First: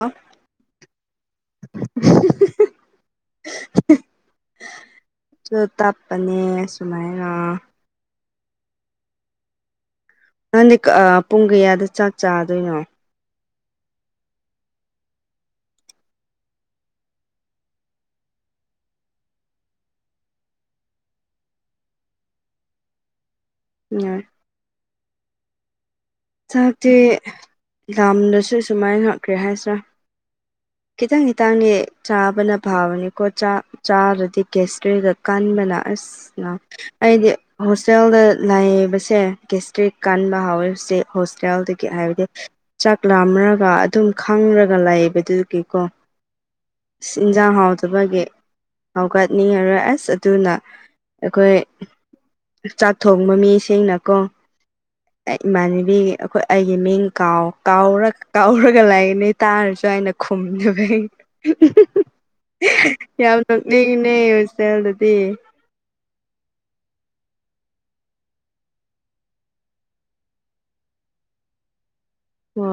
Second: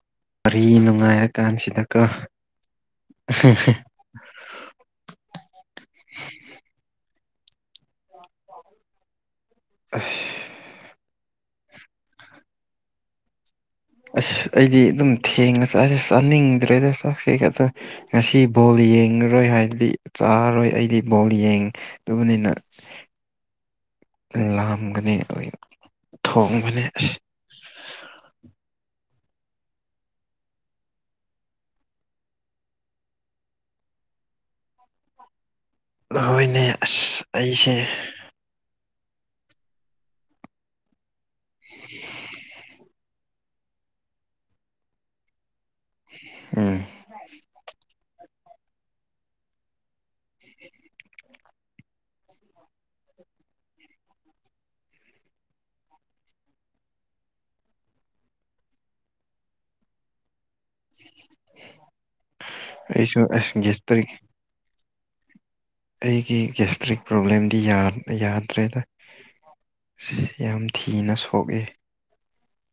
ꯑ ꯋꯥꯔꯤ ꯅꯨꯡꯉꯥꯏꯔꯀꯥꯟꯁꯤꯗꯀꯣ [unintelligible] ꯑꯩꯁꯨ ꯇꯞꯄꯅꯦ ꯑꯁꯨꯃꯥꯏꯅ ꯑꯁ ꯅꯪꯗꯤ ꯑ ꯄꯨꯡ ꯀꯌꯥꯗ ꯆꯥꯛ ꯆꯥꯗꯣꯏꯅꯣ ꯑꯁ ꯑꯩꯗꯤ ꯑꯗꯨꯝ ꯊꯦꯡꯉ ꯆꯥꯏ ꯆꯥꯅꯤꯡꯗ꯭ꯔꯦꯗ ꯆꯥꯛꯁꯦ ꯑ ꯀꯩꯅꯣ ꯇꯧ ꯉꯁꯤ ꯕꯣꯜ ꯌꯦꯡꯉꯔꯣꯏ ꯍꯥꯏꯔꯗꯤ ꯆꯥꯔꯔꯣꯏ ꯑꯩꯗꯤ ꯕꯣꯜ ꯌꯦꯡꯗꯧꯕꯅꯤꯅ ꯎꯝ ꯅꯪ ꯂꯥꯛꯑꯝꯒꯅꯤ ꯑꯍꯣꯏ ꯆꯥꯛꯁꯦ ꯂꯥꯝꯂꯁꯨ ꯁꯨꯃꯥꯏꯅ ꯀꯔꯤ ꯍꯥꯏꯁꯤꯔꯥ [inaudible] ꯈꯤꯇꯪ ꯈꯤꯇꯪꯅꯦ ꯆꯥꯕꯅ ꯐꯕꯅꯤꯀꯣ ꯆꯥꯛ ꯆꯥꯔꯗꯤ ꯒꯦꯁꯇ꯭ꯔꯦꯗ ꯀꯟꯕꯅ ꯑꯁ ꯅꯪ ꯍꯣꯏꯅꯦ ꯑꯁ ꯑꯩꯗꯤ ꯑꯩꯁꯦ ꯍꯣꯁꯇꯦꯜꯗ ꯂꯩꯕꯁꯦ ꯒꯦꯁꯇ꯭ꯔꯤꯛ ꯀꯟꯕ ꯍꯧꯋꯦꯕꯁꯦ ꯍꯣꯁꯇꯦꯜꯗꯒꯤ ꯍꯥꯏꯕꯗꯤ ꯆꯥꯛ ꯂꯥꯝꯔꯒ ꯑꯗꯨꯝ ꯈꯪꯔꯒ ꯂꯩꯕꯗꯨꯗꯤ ꯀꯣ ꯎꯝ ꯏꯁ ꯏꯟꯖꯥꯡ ꯍꯥꯎꯇꯕꯒꯤ ꯍꯧꯒꯠꯅꯤꯡꯉꯔꯣꯏ ꯑꯁ ꯑꯗꯨꯅ ꯑꯩꯈꯣꯏ ꯆꯥꯛ ꯊꯣꯡꯕ ꯃꯤ ꯁꯤꯡꯅꯀꯣ ꯑꯩ ꯏꯃꯥꯟꯅ ꯃꯤ ꯑꯩꯈꯣꯏ ꯑꯩꯒꯤ ꯃꯤꯡ ꯀꯥꯎ ꯀꯥꯎꯔ ꯀꯥꯎꯔꯒ ꯂꯩꯕꯅꯦ ꯇꯥꯔꯁꯨ ꯑꯩꯅ ꯈꯨꯝꯗꯕꯅꯤ ꯑꯩꯁꯨ ꯌꯥꯝ ꯑꯁ ꯒꯦꯁꯇ꯭ꯔꯤꯛ ꯅꯣꯛꯅꯤꯡꯅꯦ ꯍꯣꯁꯇꯦꯜꯗꯗꯤ ꯑꯩꯒꯤ ꯒꯦꯁꯇ꯭ꯔꯤꯛ ꯄ꯭ꯔꯣꯕ꯭ꯂꯦꯝꯗꯤ ꯌꯥꯝꯅ ꯌꯥꯗ꯭ꯔꯦꯗ ꯁꯤ ꯌꯥꯝ ꯊꯤꯅ ꯁꯣꯛꯑꯦ ꯍꯣꯏ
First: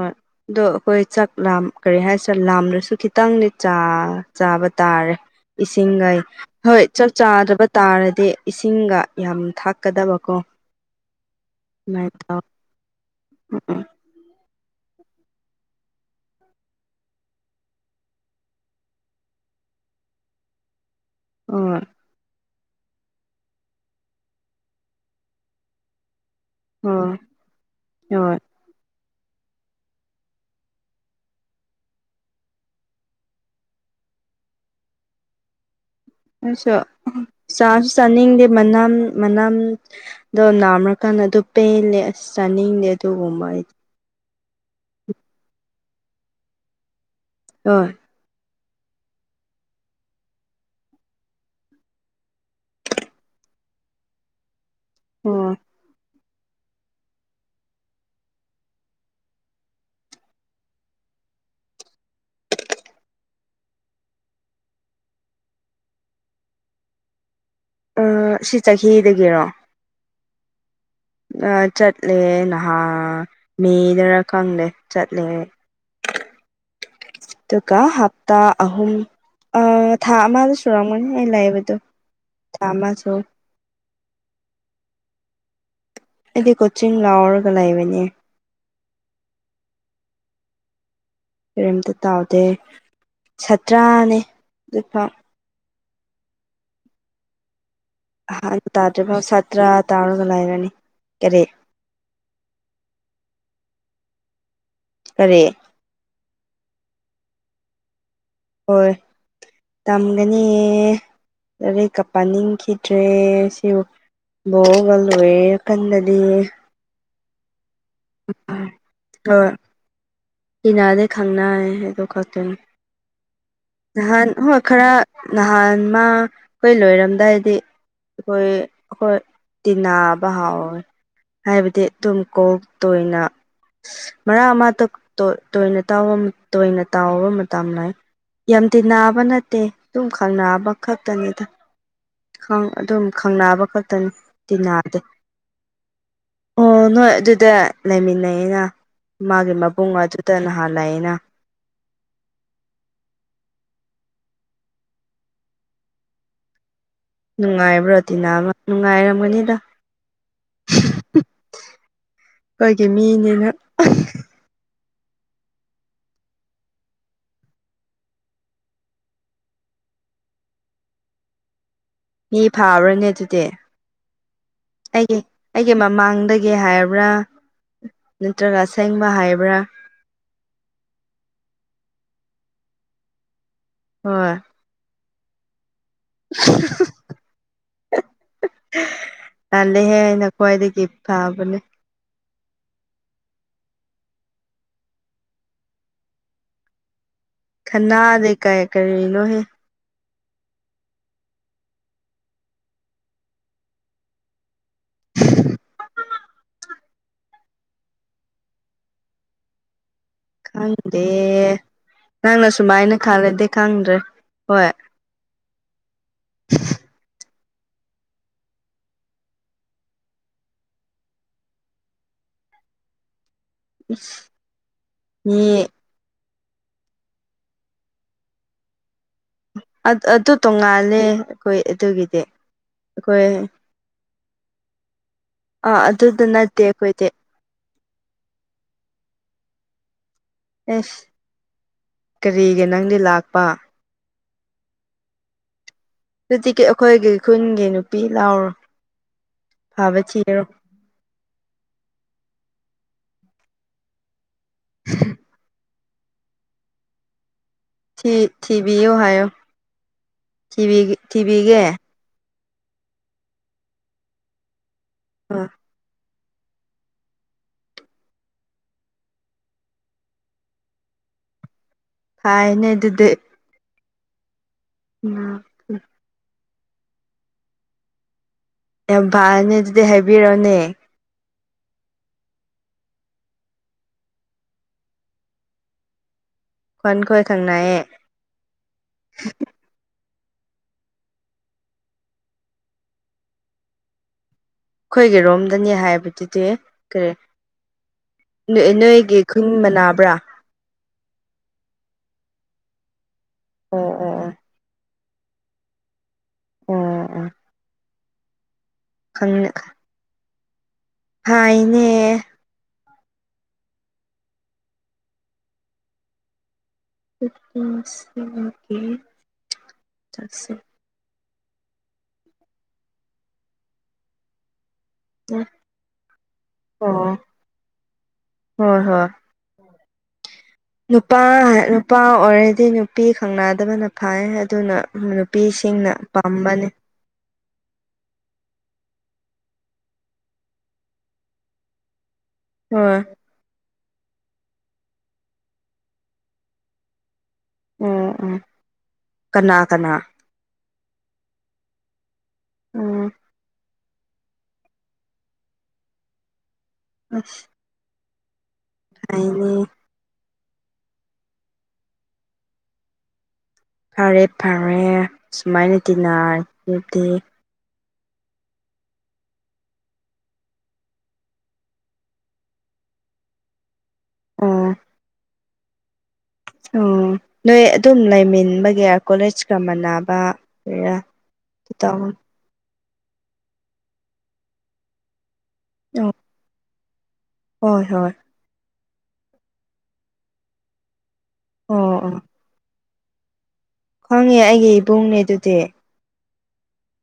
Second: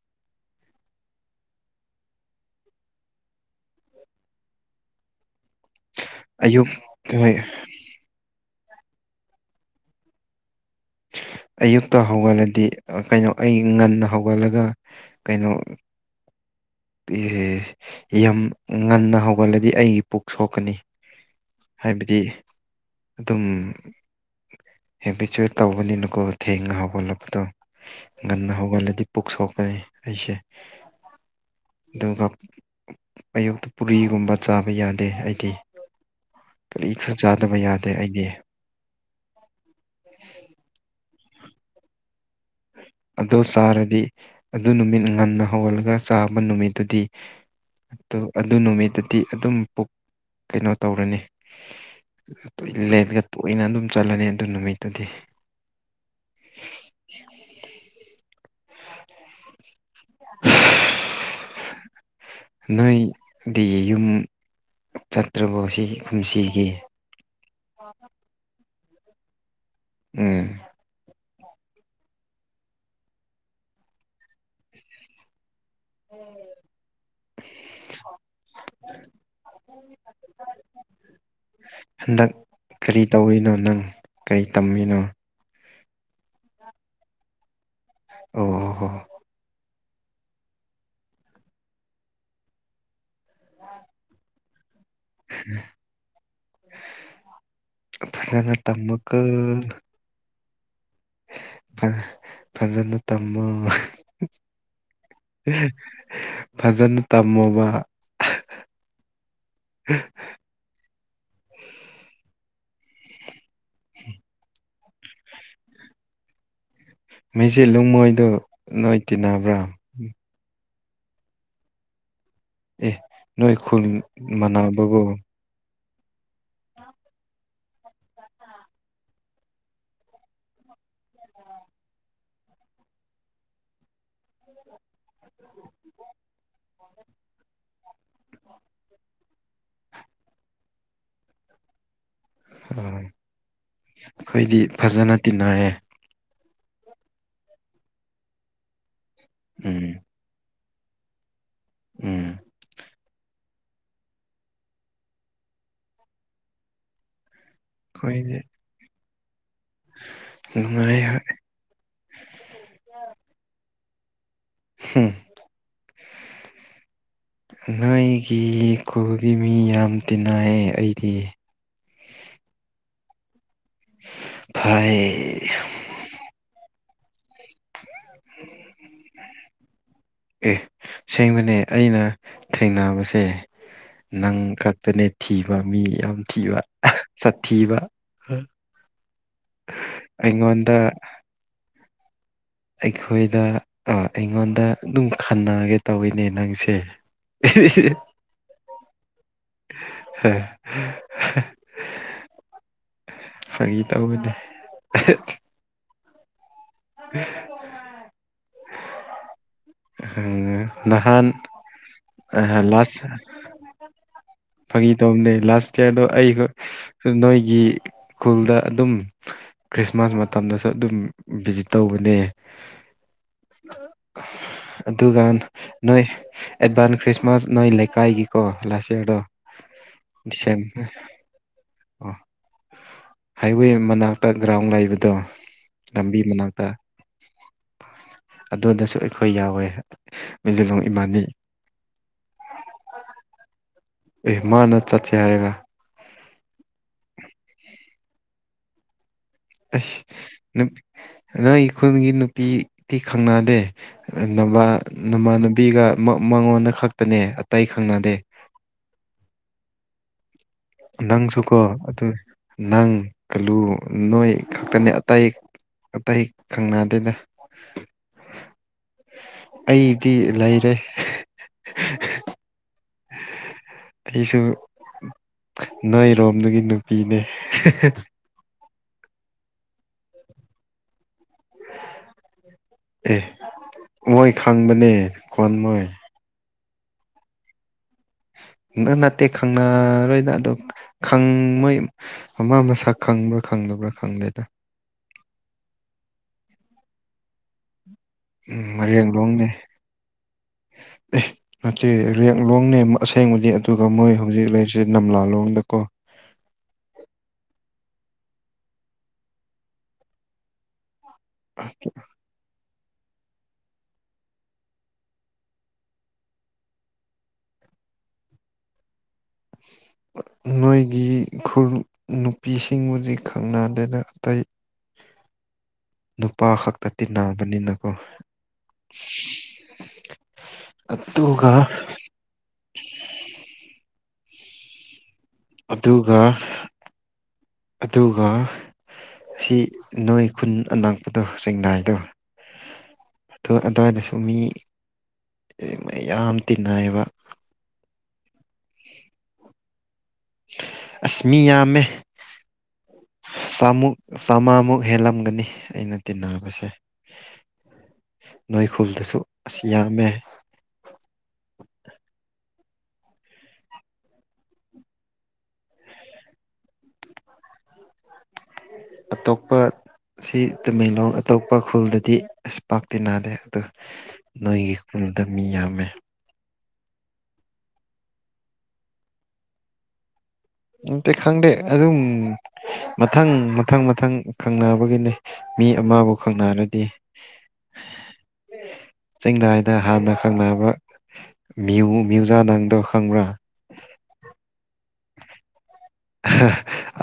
ꯑꯗꯣ ꯑꯩꯈꯣꯏ ꯆꯥꯛ ꯂꯥꯝ ꯀꯔꯤ ꯍꯥꯏꯁꯤꯔꯦ ꯂꯥꯝꯔꯁꯨ ꯈꯤꯇꯪꯗꯤ ꯆꯥ ꯆꯥꯕ ꯇꯥꯔꯦ ꯏꯁꯤꯡꯒꯥꯏ ꯑꯌꯨꯛ ꯍꯣꯏ ꯆꯥꯛ ꯍꯣꯏ ꯆꯥꯗ꯭ꯔꯕ ꯇꯥꯔꯗꯤ ꯏꯁꯤꯡꯒ ꯌꯥꯝ ꯊꯥꯛꯀꯗꯕ ꯀꯣ ꯑꯌꯨꯛꯇ ꯍꯧꯒꯠꯂꯗꯤ ꯑꯀꯩꯅꯣ ꯑꯩ ꯉꯟꯅ ꯍꯧꯒꯠꯂꯒ ꯀꯩꯅꯣ ꯏꯍꯦ ꯌꯝ ꯉꯟꯅ ꯍꯧꯒꯠꯂꯗꯤ ꯑꯩꯒꯤ ꯄꯨꯛ ꯁꯣꯛꯀꯅꯤ ꯍꯣꯏ ꯍꯥꯏꯕꯗꯤ ꯑꯗꯨꯝ ꯍꯦꯕꯤꯆꯨꯌꯦꯠ ꯇꯧꯕꯅꯤꯅꯀꯣ ꯊꯦꯡꯅ ꯍꯣꯏ ꯍꯧꯒꯠꯂꯛꯄꯗꯣ ꯍꯣꯏ ꯉꯟꯅ ꯍꯧꯒꯠꯂꯗꯤ ꯄꯨꯛ ꯁꯣꯛꯀꯅꯤ ꯑꯩꯁꯦ ꯗꯨꯒ ꯑꯌꯨꯛꯇ ꯄꯨꯔꯤꯒꯨꯝꯕ ꯆꯥꯕ ꯌꯥꯗꯦ ꯑꯩꯗꯤ ꯑꯩꯁꯨ ꯀꯔꯤꯁꯨ ꯆꯥꯗꯕ ꯆꯥꯁꯨ ꯌꯥꯗꯦ ꯑꯩꯗꯤ ꯆꯥꯅꯤꯡꯗꯦ ꯃꯅꯝ ꯃꯅꯥꯝꯗꯣ ꯅꯥꯝꯔꯀꯥꯟꯗ ꯑꯗꯨ ꯄꯦꯜꯂꯦ ꯑꯁ ꯆꯥꯅꯤꯡꯗꯦ ꯑꯗꯨꯒꯨꯝꯕ ꯑꯩ ꯔꯗꯤ ꯑꯗꯨ ꯅꯨꯃꯤꯠ ꯉꯟꯅ ꯍꯧꯒꯜꯂꯒ ꯆꯥꯕ ꯅꯨꯃꯤꯠꯇꯨꯗꯤ ꯑꯣꯏ ꯇꯨ ꯑꯗꯨ ꯅꯨꯃꯤꯠꯇꯨꯗꯤ ꯑꯗꯨꯝ ꯄꯨꯛ ꯀꯩꯅꯣ ꯇꯧꯔꯅꯤ ꯇꯣꯏꯂꯦꯠꯒ ꯇꯣꯏꯅ ꯑꯗꯨꯝ ꯆꯠꯂꯅꯤ ꯑꯗꯨ ꯅꯨꯃꯤꯠꯇꯨꯗꯤ ꯑꯣ [inaudible] ꯅꯣꯏꯗꯤ ꯌꯨꯝ ꯆꯠꯇ꯭ꯔꯕꯣ ꯁꯤꯒꯤ ꯀꯨꯝꯁꯤꯒꯤ ꯑꯥ ꯁꯤ ꯆꯍꯤꯗꯒꯤꯔꯣ ꯎꯝ ꯑꯥ ꯆꯠꯂꯦ ꯅꯍꯥ ꯃꯦꯗꯔꯥ ꯈꯪꯗꯦ ꯆꯠꯂꯦ [inaudible] ꯗꯨꯒꯥ ꯀ ꯍꯞꯇꯥ ꯑꯍꯨꯝ ꯑ ꯊꯥ ꯑꯃꯗ ꯁꯨꯔꯝꯒꯅꯤ ꯑꯩ ꯂꯩꯕꯗꯣ ꯍꯟꯗꯛ ꯊꯥ ꯑꯃ ꯀꯔꯤ ꯁꯨ ꯇꯧꯔ ꯔꯤꯅꯣ ꯅꯪ ꯀꯩ ꯇꯝꯃꯤꯅꯣ ꯑꯩꯗꯤ ꯀꯣꯆꯤꯡ ꯂꯥꯎꯔꯒ ꯂꯩꯕꯅꯦ ꯑꯣ ꯍꯣ ꯍꯣ ꯀꯔꯤꯝꯇ ꯇꯥꯎꯗꯦ ꯁꯠꯇ꯭ꯔꯥꯅꯦ ꯖꯤꯛꯐꯥꯎ ꯐꯖꯅ ꯑꯍꯥꯟꯕ ꯇꯝꯃꯨꯀꯣ ꯇꯥꯗ꯭ꯔꯤꯐꯥꯎ ꯁꯥꯇ꯭ꯔꯥ ꯇꯥꯎꯔꯒ ꯂꯩꯔꯅꯤ ꯀꯔꯤ ꯐꯖ ꯐꯖꯅ ꯇꯝꯃꯣ ꯀꯔꯤ ꯐꯖꯅ ꯇꯝꯃꯣꯕ ꯍꯣꯏ ꯇꯝꯒꯅꯤꯌꯦ ꯂꯔꯤꯛꯀ ꯄꯥꯅꯤꯡꯈꯤꯗ꯭ꯔꯦ ꯁꯤꯕꯨ ꯂꯣꯡꯉ ꯂꯣꯏꯔꯦ ꯈꯟꯗꯗꯤ ꯃꯦꯖꯤꯂꯨꯡ ꯃꯣꯏꯗꯣ ꯅꯣꯏ ꯇꯤꯟꯅꯕ꯭ꯔꯥ ꯇꯤꯅꯥꯗꯦ ꯈꯪꯅꯥꯏ ꯑꯗꯨ ꯈꯛꯇꯅꯤ ꯑꯦ ꯅꯣꯏ ꯈꯨꯜ ꯅꯍꯥꯟ ꯍꯣꯏ ꯈꯔ ꯃꯅꯥꯕꯕꯨ ꯅꯍꯥꯟ ꯃꯥ ꯈꯣꯏ ꯂꯣꯏꯔꯝꯗꯥꯏꯗꯤ ꯑꯩꯈꯣꯏ ꯑꯩꯈꯣꯏ ꯇꯤꯅꯥꯕ ꯍꯥꯎꯋꯦ ꯍꯥꯏꯕꯗꯤ ꯇꯨꯝꯀꯣꯜ ꯇꯣꯏꯅ ꯃꯔꯥ ꯑꯃ ꯇꯛ ꯇꯣ ꯇꯣꯏꯅ ꯇꯥꯎꯕ ꯇꯣꯏꯅ ꯇꯥꯎꯕ ꯃꯇꯝꯂꯩ ꯌꯥꯝ ꯇꯤꯅꯥꯕ ꯅꯠꯇꯦ ꯗꯨꯨꯝ ꯈꯪꯅꯥꯕ ꯈꯛꯇꯅꯤꯗ ꯈꯡ ꯑꯗꯨꯝ ꯈꯪꯅꯕ ꯈꯛꯇꯅꯤ ꯑꯩꯈꯣꯏꯗꯤ ꯇꯤꯟꯅꯗꯦ ꯐꯖꯅ ꯇꯤꯟꯅꯩꯌꯦ ꯑꯣ ꯅꯣꯏ ꯑꯗꯨꯗ ꯂꯩꯃꯤꯟꯅꯩꯌꯦꯅ ꯃꯥꯒꯤ ꯎꯝ ꯃꯕꯨꯡ ꯑꯗꯨ ꯇꯅꯥꯍꯟ ꯂꯩꯥꯏꯅ ꯎꯝ ꯅꯨꯡꯉꯥꯏꯕ꯭ꯔꯣ ꯑꯩꯈꯣꯏꯗꯤ ꯇꯤꯅꯕ ꯅꯨꯡꯉꯥꯏꯔꯝꯒꯅꯤꯗ ꯅꯨꯡꯉꯥꯏ ꯍꯣꯏ ꯑꯩꯈꯣꯏꯒꯤ ꯃꯤꯅꯤꯅ ꯍꯝ ꯅꯣꯏꯒꯤ ꯈꯨꯜꯒꯤ ꯃꯤ ꯌꯥꯝ ꯇꯤꯟꯅꯏꯑꯦ ꯑꯩꯗꯤ ꯃꯤ ꯐꯥꯕ꯭ꯔꯅꯦ ꯑꯗꯨꯗꯤ ꯑꯩꯒꯤ ꯐꯥꯏꯌꯦ ꯑꯩꯒꯤ ꯃꯃꯥꯡꯗꯒꯤ ꯍꯥꯏꯕ꯭ꯔꯥ ꯅꯠꯇ꯭ꯔꯒ ꯑꯁꯦꯡꯕ ꯍꯥꯏꯕ꯭ꯔꯥ ꯑꯦ ꯁꯦꯡꯕꯅꯦ ꯑꯩꯅ ꯊꯦꯡꯅꯕꯁꯦ ꯍꯣꯏ ꯅꯪ ꯈꯛꯇꯅꯦ ꯊꯤꯕ ꯃꯤ ꯌꯥꯝ ꯊꯤꯕ ꯁꯥꯠꯊꯤꯕ ꯑꯩꯉꯣꯟꯗ ꯇꯥꯕꯅꯦ ꯑꯩꯈꯣꯏꯗ ꯑꯥ ꯑꯩꯉꯣꯟꯗ ꯑꯗꯨꯝ ꯈꯟꯅꯒꯦ ꯇꯧꯋꯤꯅꯦ ꯅꯪꯁꯦ ꯈꯟꯅꯥꯗꯦ ꯀꯥꯏ ꯀꯔꯤꯅꯣꯍꯦ ꯍ [unintelligible] ꯐꯒꯤ ꯇꯧꯕꯅꯦ [unintelligible] ꯎ ꯈꯪꯗꯦ ꯅꯍꯥꯟ ꯑꯍ ꯂꯥꯁ ꯗꯦ ꯈꯪꯗ꯭ꯔꯦ ꯍꯣꯏ ꯐꯒꯤ ꯇꯧꯅꯦ ꯂꯥꯁ ꯏꯌꯥꯔꯗꯣ ꯑꯩ ꯅꯣꯏꯒꯤ ꯈꯨꯨꯜꯗ ꯑꯗꯨꯝ ꯈ꯭ꯔꯤꯁꯃꯥꯁ ꯃꯇꯝꯗꯁꯨ ꯑꯗꯨꯝ ꯚꯤꯖꯤꯠ ꯇꯧꯕꯅꯦ ꯑꯗꯨꯒꯥꯟ ꯃꯤ ꯅꯣꯏ ꯑꯦꯠꯕꯥꯟ ꯈ꯭ꯔꯤꯁꯃꯥꯁ ꯅꯣꯏ ꯂꯩꯀꯥꯏꯒꯤꯀꯣ ꯂꯥꯁ ꯏ꯭ꯌꯥꯔꯗꯣ ꯑꯗꯨ ꯇꯣꯡꯉꯥꯜꯂꯦ ꯑꯩꯈꯣꯏ ꯑꯗꯨꯒꯤꯗꯤ ꯑꯈꯣꯏ ꯋꯦ ꯃꯅꯥꯛꯇ ꯒ꯭ꯔꯥꯎꯟ ꯂꯩꯕꯗꯣ ꯑꯥ ꯂꯝꯕꯤ ꯑꯗꯨꯗ ꯅꯠꯇꯦ ꯃꯅꯥꯛꯇ ꯑꯩꯈꯣꯏꯗꯤ ꯑꯗꯨꯗꯁꯨ ꯑꯩꯈꯣꯏ ꯌꯥꯎꯋꯦ ꯃꯤꯖꯤꯂꯣꯡ ꯑꯦꯁ ꯏꯕꯥꯅꯤ ꯀꯔꯤꯒꯤ ꯅꯪꯗꯤ ꯂꯥꯛꯄ ꯑꯦ ꯃꯥꯅ ꯆꯠꯁꯦ ꯍꯥꯏꯔꯒ ꯑꯗꯨꯇꯤꯀꯤ ꯑꯩꯈꯣꯏꯒꯤ ꯈꯨꯟꯒꯤ ꯅꯨꯄꯤ ꯂꯥꯎꯔ ꯑꯁ ꯅꯨꯞ ꯅꯣꯏꯒꯤ ꯈꯨꯜꯒꯤ ꯅꯨꯄꯤꯗꯤ ꯈꯪꯅꯗꯦ ꯅꯃꯥꯟ ꯅꯃꯥꯟꯅꯕꯤꯒ ꯃꯥ ꯃꯉꯣꯟꯗ ꯈꯛꯇꯅꯦ ꯑꯇꯩ ꯈꯪꯅꯗꯦ ꯊꯤꯕꯤꯌꯣ ꯍꯥꯏꯌꯣ ꯊꯤꯕꯤꯒꯦ ꯅꯪꯁꯨꯀꯣ ꯊꯤꯕꯤꯒꯦ ꯑꯗꯨ ꯅꯪ ꯀꯜꯂꯨ ꯅꯣꯏ ꯈꯛꯇꯅꯦ ꯑꯇꯩ ꯑ ꯑꯇꯩ ꯈꯪꯅꯗꯦꯗ ꯑꯩꯗꯤ ꯂꯩꯔꯦ ꯀꯥꯏꯅꯦ ꯑꯗꯨꯗꯤ ꯑꯩꯁꯨ ꯎꯝ ꯅꯣꯏꯔꯣꯝꯗꯒꯤ ꯅꯨꯄꯤꯅꯦ ꯌꯥꯝ ꯐꯔꯅꯤ ꯑꯗꯨꯗꯤ ꯍꯥꯏꯕꯤꯔꯣꯅꯦ ꯑꯦ ꯃꯣꯏ ꯈꯪꯕꯅꯦ ꯀꯣꯟ ꯃꯣꯏ ꯈꯣꯟ ꯈꯣꯏ ꯈꯪꯅꯌꯦ ꯅ ꯅꯠꯇꯦ ꯈꯪꯅꯔꯣꯏꯗ ꯑꯗꯣ ꯈꯪ ꯃꯣꯏ ꯃꯥ ꯃꯁꯛ ꯈꯪꯕ꯭ꯔꯥ ꯈꯪꯗꯕ꯭ꯔꯥ ꯈꯪꯗꯦ ꯑꯩꯈꯣꯏꯒꯤ ꯔꯣꯝꯗꯅꯤ ꯍꯥꯏꯕꯗꯨꯗꯤ ꯀꯔꯤ ꯎꯝ ꯅꯣꯏ ꯅꯣꯏꯒꯤ ꯈꯨꯟ ꯃꯔꯦꯡꯂꯣꯡꯅꯦ ꯃꯅꯥꯕ꯭ꯔꯥ ꯑꯦ ꯅꯇꯦ ꯌꯥ ꯂꯣꯡꯅꯦ ꯑꯁꯦꯡꯕꯅꯤ ꯑꯣ ꯑꯗꯨꯒ ꯃꯣꯏ ꯑꯣ ꯑꯣ ꯍꯧꯖꯤꯛ ꯂꯩꯔꯤꯁꯦ ꯅꯝꯂꯥꯂꯣꯡꯗꯀꯣ ꯑꯣ ꯑꯣ ꯈꯪꯅꯦ ꯍꯥꯏꯅꯦ ꯁꯦ [unintelligible] ꯅꯣꯏꯒꯤ ꯈꯨ ꯅꯨꯄꯤꯁꯤꯡꯕꯨꯗꯤ ꯈꯪꯅꯗꯦꯗ ꯑꯇꯩ ꯎꯝ ꯅꯨꯄꯥ ꯈꯛꯇ ꯇꯤꯟꯅꯕꯅꯤꯅꯀꯣ ꯍꯣꯏ ꯍꯣꯏ ꯅꯨꯄꯥ ꯑꯗꯨꯒ ꯅꯨꯄꯥ ꯑꯣꯏꯔꯗꯤ ꯅꯨꯄꯤ ꯈꯪꯅꯗꯕꯅ ꯐꯥꯏ ꯑꯗꯨꯅ ꯎꯝ ꯅꯨꯄꯤꯁꯤꯡꯅ ꯑꯗꯨꯒ ꯄꯥꯝꯕꯅꯤ ꯑꯗꯨꯒ ꯁꯤ ꯅꯣꯏ ꯈꯨꯟ ꯑꯅꯛꯄꯗꯣ ꯆꯦꯡꯅꯥꯏꯗꯣ ꯍ ꯑꯗꯨ ꯑꯗ꯭ꯋꯥꯏꯗꯁꯨ ꯃꯤ ꯃꯌꯥꯝ ꯇꯤꯟꯅꯩꯌꯦꯕ ꯎꯝ ꯎꯝ ꯀꯅꯥ ꯀꯅꯥ ꯑꯁ ꯃꯤꯌꯥꯝꯃꯦ ꯎꯝ ꯆꯥꯝꯃꯨꯛ ꯆꯥꯝꯃꯉꯥꯃꯨꯛ ꯍꯦꯜꯂꯝꯒꯅꯤ ꯑꯩꯅ ꯇꯤꯟꯅꯕꯁꯦ ꯑꯁ ꯅꯣꯏ ꯈꯨꯜꯗꯁꯨ ꯍꯥꯏꯅꯤ ꯑꯁ ꯌꯥꯝꯃꯦ ꯐꯔꯦ ꯐꯔꯦ ꯁꯨꯃꯥꯏꯅ ꯇꯤꯟꯅ ꯑꯗꯨꯗꯤ ꯑꯇꯣꯞꯄ ꯁꯤ ꯇꯃꯦꯡꯂꯣꯡ ꯑꯇꯣꯞꯄ ꯈꯨꯜꯗꯗꯤ ꯑꯁ ꯄꯥꯛꯇꯤꯅꯥꯗꯦ ꯗ ꯅꯣꯏꯒꯤ ꯈꯨꯜꯗ ꯃꯤ ꯌꯥꯝꯃꯦ ꯑꯣ ꯅꯣꯏ ꯑꯗꯨꯝ ꯂꯩꯃꯤꯟꯕꯒꯤ ꯀꯣꯂꯦꯖꯀ ꯃꯥꯟꯅꯕ ꯀꯔꯤꯔꯥ ꯅꯇꯦ ꯈꯪꯗꯦ ꯑꯗꯨꯝ ꯑꯣ ꯃꯊꯪ ꯃꯊꯪ ꯃꯊꯪ ꯈꯪꯅꯕꯒꯤꯅꯦ ꯃꯤ ꯑꯃꯕꯨ ꯈꯪꯅꯔꯗꯤ ꯍꯣꯏ ꯍꯣꯏ ꯆꯤꯡꯗꯥꯏꯗ ꯍꯥꯟꯅ ꯈꯪꯅꯕ ꯃ꯭ꯌꯨ ꯑꯣ ꯑꯣ ꯃ꯭ꯌꯨꯖꯥ ꯅꯪꯗꯣ ꯈꯪꯕ꯭ꯔꯥ ꯈꯪꯉꯦ ꯑꯩꯒꯤ ꯏꯕꯨꯡꯅꯦ ꯑꯗꯨꯗꯤ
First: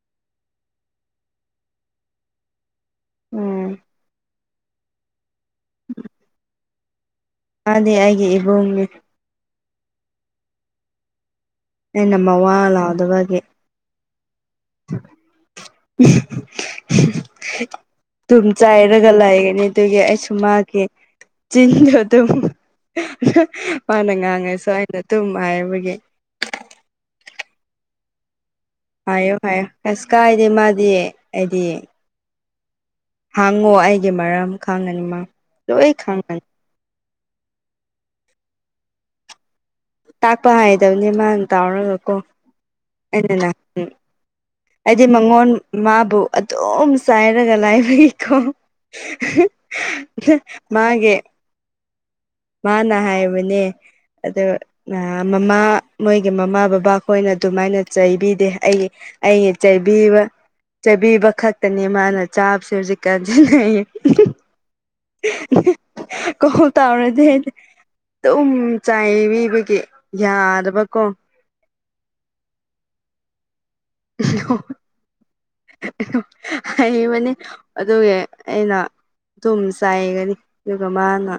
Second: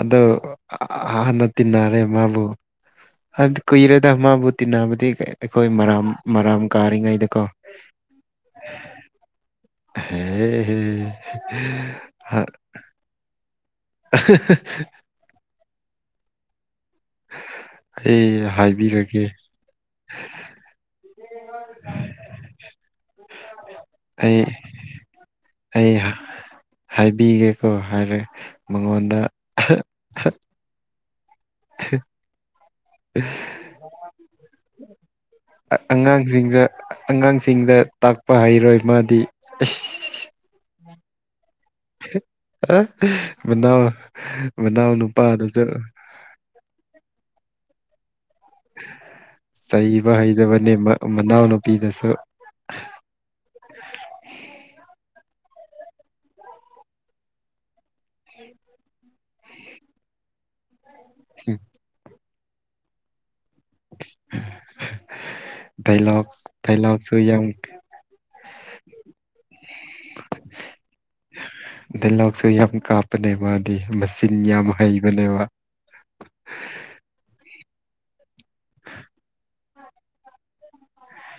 ꯑꯗꯣ ꯍꯥꯟꯅ ꯇꯤꯟꯅꯔꯦ ꯃꯥꯕꯨ ꯍꯥꯏꯗꯤ ꯎꯝ ꯀꯨꯏꯔꯦꯗ ꯃꯥꯕꯨ ꯇꯤꯟꯅꯕꯗꯤ ꯑꯩꯈꯣꯏ ꯃꯔꯥꯝ ꯃꯔꯥꯝ ꯀꯥꯔꯤꯉꯩꯗꯀꯣ ꯃꯥꯗꯤ ꯑꯩꯒꯤ ꯏꯕꯨꯡꯅꯦ ꯍꯦ ꯍꯦ ꯑꯩꯅ ꯃꯋꯥ ꯂꯥꯎꯗꯕꯒꯤ [unintelligible] ꯑꯩ ꯇꯝ ꯆꯥꯏꯔꯒ ꯍꯥꯏꯕꯤꯔꯒꯦ ꯂꯥꯏꯔꯒꯂꯑꯒꯅꯤ ꯑꯗꯨꯒꯤ ꯑꯩꯁꯨ ꯃꯥꯈꯤ ꯆꯤꯟꯗꯣ ꯑꯗꯨꯨꯝ ꯃꯥꯅ ꯑꯩ ꯉꯥꯡꯉꯁꯨ ꯑꯩꯅ ꯇꯨꯝ ꯍꯥꯏꯕꯒꯤ ꯑꯩ ꯍꯥꯏꯕꯤꯒꯦꯀꯣ ꯍꯥꯏꯔꯦ ꯃꯉꯣꯟꯗ ꯍꯥꯏꯌꯣ ꯍꯥꯏꯌꯣ ꯀꯩꯁꯨ ꯀꯥꯏꯗꯦ ꯃꯥꯗꯤ ꯑꯩꯗꯤ [inaudible] ꯍꯥꯡꯉꯣ ꯑꯩꯒꯤ ꯃꯔꯝ ꯈꯥꯡꯒꯅꯤ ꯃ ꯂꯣꯏ ꯈꯪꯒꯅꯤ ꯑꯉꯥꯡꯁꯤꯡꯗ ꯑꯉꯥꯡꯁꯤꯡꯗ ꯇꯥꯛꯄ ꯍꯩꯔꯣꯏ ꯃꯥꯗꯤ ꯏꯁꯁ ꯇꯥꯛꯄ ꯍꯩꯇꯕꯅꯦ ꯃꯥ ꯑ ꯃꯅꯥꯎ ꯃꯅꯥꯎ ꯍꯥꯏꯗꯤ ꯃꯉꯣꯟ ꯅꯨꯄꯥꯗꯨꯁꯨ ꯃꯥꯕꯨ ꯑꯗꯨꯝ ꯆꯥꯏꯔꯒ ꯂꯥꯏꯕꯒꯤꯀꯣ ꯆꯩꯕ ꯍꯩꯇꯕꯅꯅꯦ ꯃꯥ ꯃꯥꯒꯤ ꯃꯅꯥꯎꯅꯨꯄꯤꯗꯁꯨ ꯃꯥꯅ ꯍꯥꯏꯕꯅꯦ ꯑꯗꯣ ꯑꯥ ꯃꯃꯥ ꯃꯣꯏꯒꯤ ꯃꯃꯥ ꯕꯕꯥ ꯈꯣꯏꯅ ꯑꯗꯨꯃꯥꯏꯅ ꯆꯩꯕꯤꯗꯦ ꯑꯩ ꯑꯩꯩꯅ ꯆꯩꯕꯤꯕ ꯆꯩꯥꯏꯕꯤꯕ ꯈꯛꯇꯅꯤ ꯃꯥꯅ ꯆꯥꯕꯁꯦ ꯍꯧꯖꯤꯛ ꯀꯥꯟꯁꯦꯅ ꯑꯩꯅꯥ ꯗꯥꯏꯂꯣꯛ ꯀꯣꯜ ꯗꯥꯏꯂꯣꯛꯁꯨ ꯇꯧꯔꯗꯤ ꯌꯥꯝ ꯑꯗꯨꯝ ꯆꯥꯏꯕꯤꯕꯒꯤ ꯌꯥꯗꯕꯀꯣ ꯗꯥꯏꯂꯣꯛꯁꯨ ꯌꯥꯝ ꯀꯥꯞꯄꯅꯦ ꯃꯥꯗꯤ ꯃꯆꯤꯟ ꯌꯥꯝ ꯍꯩꯕꯅꯦꯕ ꯍꯩꯕꯅꯤ ꯑꯗꯨꯒꯤ ꯑꯩꯅ ꯑꯗꯨꯨꯝ ꯆꯥꯏꯒꯅꯤ ꯑꯗꯨꯒ ꯃꯥꯅ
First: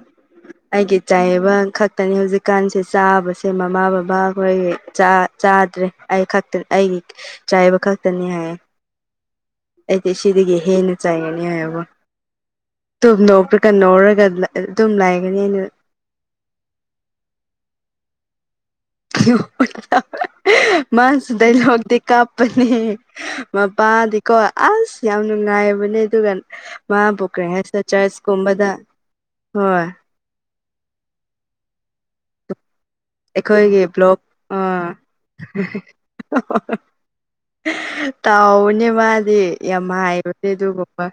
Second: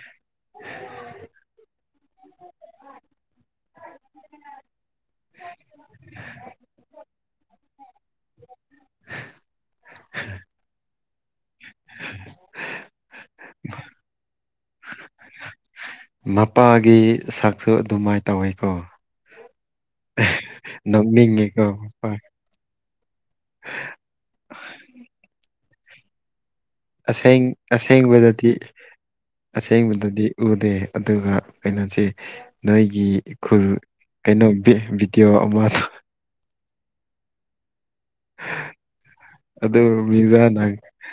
ꯑꯩꯒꯤ ꯆꯥꯏꯕ ꯈꯛꯇꯅꯦ ꯍꯧꯖꯤꯛꯀꯥꯟꯁꯦ ꯆꯥꯕꯁꯦ ꯃꯃꯥ ꯕꯕꯥ ꯑꯩꯈꯣꯏꯒꯤ ꯆꯥ ꯆꯥꯗ꯭ꯔꯦ ꯑꯩ ꯈꯛꯇ ꯑꯩꯒꯤ ꯆꯥꯏꯕ ꯈꯛꯇꯅꯤ ꯍꯥꯏꯌꯦ ꯑꯩꯗꯤ ꯑꯁꯤꯗꯒꯤ ꯍꯦꯟ ꯆꯩꯥꯏꯒꯅꯤ ꯍꯥꯏꯕ ꯑꯗꯨꯨꯝ ꯅꯣꯛꯔꯒ ꯅꯣꯛꯔꯒ ꯑꯗꯨꯝ ꯂꯥꯏꯒꯅꯤ ꯅꯨ ꯃꯄꯥꯒꯤ ꯁꯛꯁꯨ ꯑꯗꯨꯃꯥꯏ ꯇꯧꯋꯦꯀꯣ ꯍꯥ ꯍꯥ ꯍꯥ ꯃꯥꯁꯤꯗꯩꯩ ꯅꯣꯛꯅꯤꯡꯉꯤꯀꯣ ꯂꯣꯛꯇꯤ ꯃꯄꯥ ꯀꯥꯞ ꯅꯦ ꯃꯄꯥꯗꯤꯀꯣ ꯑꯁ ꯌꯥꯝ ꯅꯨꯡꯉꯥꯏꯕꯅꯦ ꯑꯗꯨꯒ ꯃꯥꯕꯨ ꯑꯁꯦꯡ ꯀꯔꯤ ꯍꯥꯏꯁꯤꯔ ꯆꯔꯆ ꯑꯁꯦꯡꯕꯗꯗꯤ ꯀꯨꯝꯕꯗ ꯍꯣꯏ ꯑꯁꯦꯡꯕꯗꯗꯤ ꯎꯗꯦ ꯑꯗꯨꯒ ꯀꯩꯅꯣꯁꯦ ꯅꯣꯏꯒꯤ ꯏꯈꯨꯜ ꯑꯩꯈꯣꯏꯒꯤ ꯕ꯭ꯂꯣꯛ ꯀꯩꯅꯣ ꯚꯤ ꯚꯤꯗꯤꯑꯣ ꯑꯃꯗꯣ [inaudible] ꯇꯥꯎꯅꯦ ꯃꯥꯗꯤ ꯑꯗꯨ ꯌꯥꯝ ꯍꯥꯏꯕꯅꯦ ꯑꯗꯨꯒꯨꯝꯕ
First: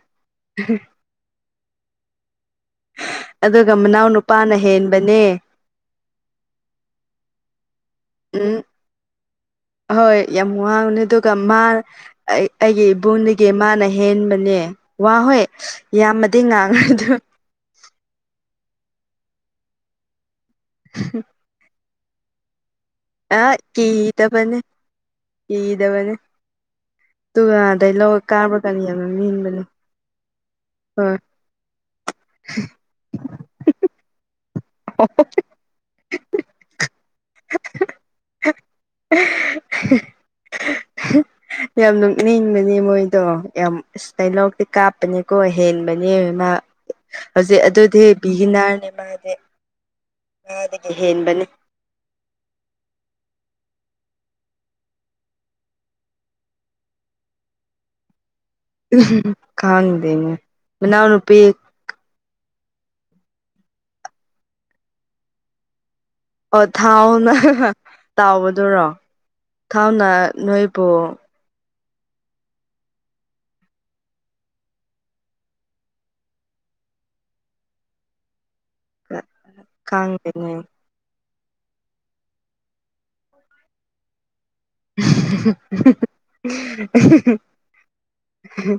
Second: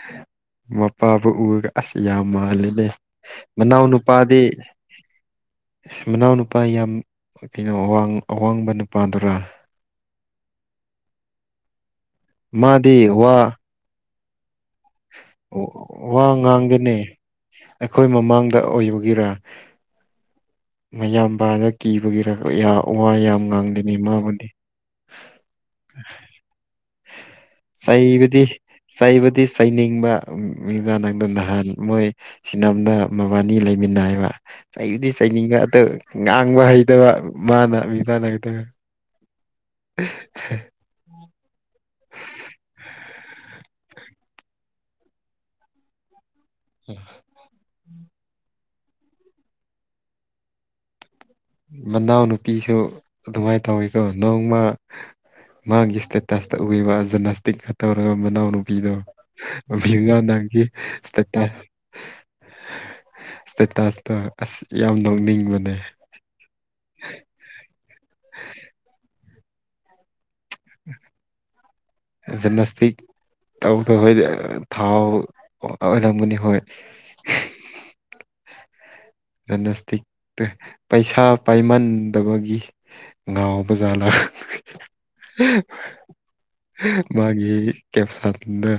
ꯍꯥ ꯍꯥ ꯃꯥꯕꯨ ꯎꯔꯒ ꯑꯁ ꯌꯥꯝ ꯃꯥꯜꯂꯤꯅꯦ ꯑꯗꯨꯒ ꯃꯅꯥꯎ ꯅꯨꯄꯥꯗꯤ ꯅꯨꯄꯥꯅ ꯍꯦꯟꯕꯅꯦ ꯃꯅꯥꯎ ꯅꯨꯄꯥ ꯌꯥꯝ ꯀꯩꯅꯣ ꯑꯋꯥꯡ ꯎꯝ ꯑꯋꯥꯡꯕ ꯅꯨꯄꯥꯗꯨꯔꯥ ꯍꯣꯏ ꯌꯥꯝ ꯋꯥꯡꯕꯅꯦ ꯑꯗꯨꯒ ꯃꯥ ꯑꯩ ꯑꯩꯒꯤ ꯃꯥꯗꯤ ꯏꯕꯨꯡꯗꯒꯤ ꯋꯥ ꯃꯥꯅ ꯍꯦ ꯍꯦꯟꯕꯅꯦ ꯋꯥ ꯍꯣꯏ ꯋꯥ ꯌꯥꯝꯃꯗꯤ ꯉꯥꯡꯗꯦꯅꯦ ꯉꯥꯡꯉꯦꯗꯣ ꯑꯩꯈꯣꯏ ꯃꯃꯥꯡꯗ ꯑꯣꯏꯕꯒꯤꯔ ꯃꯌꯥꯝꯕꯗꯣ ꯀꯤꯕꯒꯤꯔ ꯑꯣꯌꯥꯎ ꯑ ꯀꯤꯗꯕꯅꯦ ꯀꯤꯗꯕꯅꯦ ꯇꯨ ꯑꯗꯩ ꯂꯧ ꯆꯩꯕꯗꯤ ꯀꯥꯕꯒꯥ ꯅꯤꯕꯥ ꯆꯩꯕꯗꯤ ꯆꯩꯅꯤꯡꯕ ꯃꯤꯅ ꯅꯪꯗꯣ ꯅꯍꯥꯟ ꯃꯣꯏ ꯁꯤꯅꯝꯗ ꯃꯕꯥꯟꯅꯤ ꯂꯩꯃꯤꯟꯅꯩꯕ ꯆꯩꯕꯗꯤ ꯆꯩꯅꯤꯡꯕ ꯑꯗꯣ ꯉꯥꯡꯕ ꯍꯩꯇꯕ ꯃꯥꯅ ꯃꯤ ꯃꯅ [unintelligible] ꯍꯥ ꯍꯥ ꯍꯥ ꯌꯥꯝ ꯅꯣꯛꯅꯤꯡꯕꯅꯦ ꯃꯣꯏꯗꯣ ꯌꯥꯝ ꯗꯥꯏꯂꯣꯛꯇꯤ ꯀꯥꯞꯄꯅꯤꯀꯣ ꯍꯦꯟꯕꯅꯦ ꯃꯥ ꯎꯝ ꯍꯧꯖꯤꯛ ꯑꯗꯨꯗꯤ ꯕꯤꯒꯤꯅꯥꯔꯅꯦ ꯃꯥꯗꯤ ꯉꯥꯗꯒꯤ ꯍꯦꯟꯕꯅꯦ ꯃꯅꯥꯎꯅꯨꯄꯤꯁꯨ ꯑꯗꯨꯃꯥꯏ ꯇꯧꯋꯤꯀꯣ ꯅꯣꯡꯃ ꯃꯥꯥꯡꯒꯤ ꯏꯁꯇꯦꯇꯁꯇꯥ ꯎꯌꯦꯕ ꯖꯦꯅꯁꯇꯤꯛ ꯀꯥ ꯇꯧꯔꯒ ꯃꯅꯥꯎꯅꯨ ꯄꯤꯗꯣ ꯕꯤꯕꯥ ꯈꯪꯗꯦꯅꯦ ꯅꯪꯒꯤ ꯃꯅꯥꯎꯅꯨꯄꯤ ꯏꯁꯇꯦꯇꯁ ꯏꯁꯇꯦꯇꯥꯁꯇ ꯑꯁ ꯌꯥꯝ ꯅꯣꯛꯅꯤꯡꯕꯅꯦ ꯑꯣ ꯊꯥꯎꯅꯔ ꯇꯥꯎꯕꯗꯨꯔꯣ ꯊꯥꯎꯅ ꯅꯣꯏꯕꯨ ꯖꯤꯝꯅꯥꯁꯇꯤꯛ ꯇꯧꯗ ꯍꯣꯏꯗ ꯊꯥꯎ ꯑꯣꯏꯔꯝꯒꯅꯤ ꯍꯣꯏ ꯈꯪꯗꯦꯅꯦ ꯖꯅꯁꯇꯤꯛꯇ‌ꯩ ꯄꯩꯁꯥ ꯄꯥꯏꯃꯟꯗꯕꯒꯤ ꯉꯥꯎꯕ ꯖꯥꯂꯥ ꯃꯥꯒꯤ ꯀꯦꯞꯁꯟꯗ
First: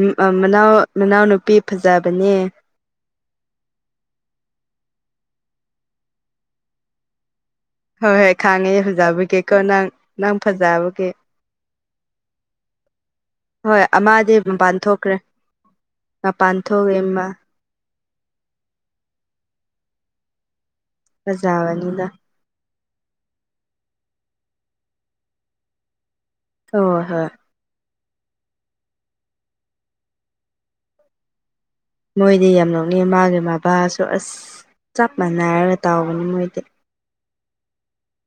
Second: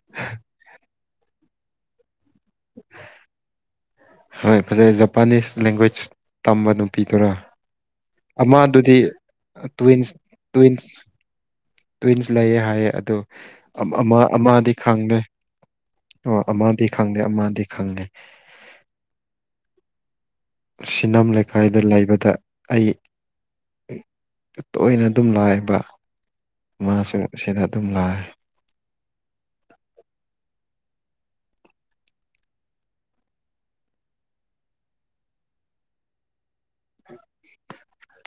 ꯎꯝ‌ ꯑ‌ ꯃꯅꯥꯎ ꯃꯅꯥꯎꯅꯨꯄꯤ ꯐꯖꯕꯅꯦ [inaudible] ꯍꯣꯏ ꯐꯖꯩ ꯖꯄꯥꯅꯤꯁ ꯂꯦꯡꯒ꯭ꯋꯦꯖ ꯇꯝꯕ ꯅꯨꯄꯤꯗꯨꯔꯥ ꯍꯣꯏ ꯍꯣꯏ ꯈꯥꯡꯉꯦ ꯑꯃꯗꯨꯗꯤ ꯐꯖꯕꯒꯤꯀꯣ ꯅꯪ ꯇ꯭ꯋꯤꯟꯁ ꯅꯪ ꯇ꯭ꯋꯤꯟꯁ ꯐꯖꯕꯒꯤ ꯇ꯭ꯋꯤꯟꯁ ꯂꯩꯌꯦ ꯍꯥꯏꯌꯦ ꯑꯗꯨ ꯍꯣꯏ ꯑꯃ‌ ꯑꯃꯗꯤ ꯃꯄꯥꯟ ꯊꯣꯛꯈ꯭ꯔꯦ ꯈꯪꯗꯦ ꯑꯣ ꯃꯄꯥꯟ ꯑꯃꯗꯤ ꯊꯣꯛꯑꯦ ꯈꯪꯗꯦ ꯃꯥ ꯑꯃꯗꯤ ꯈꯪꯉꯦ ꯁꯤꯅꯝ ꯂꯩꯀꯥꯏꯗ ꯐꯖꯕꯅꯤꯅ ꯂꯩꯕꯗ ꯑꯩ ꯇꯣꯏꯅ ꯑꯗꯨꯝ ꯂꯥꯛꯑꯦꯕ ꯍꯣꯏ ꯃꯥꯥꯁꯨ ꯍꯣꯏ ꯁꯤꯅ ꯑꯗꯨꯝ ꯂꯥꯏ ꯃꯣꯏꯗꯤ ꯌꯥꯝ ꯅꯣꯛꯅꯤ ꯃꯥꯒꯤ ꯃꯄꯥꯁꯨ ꯑꯁ ꯆꯞ ꯃꯥꯟꯅꯔꯒ ꯇꯥꯎꯕꯅꯤ ꯃꯣꯏꯗꯤ [inaudible]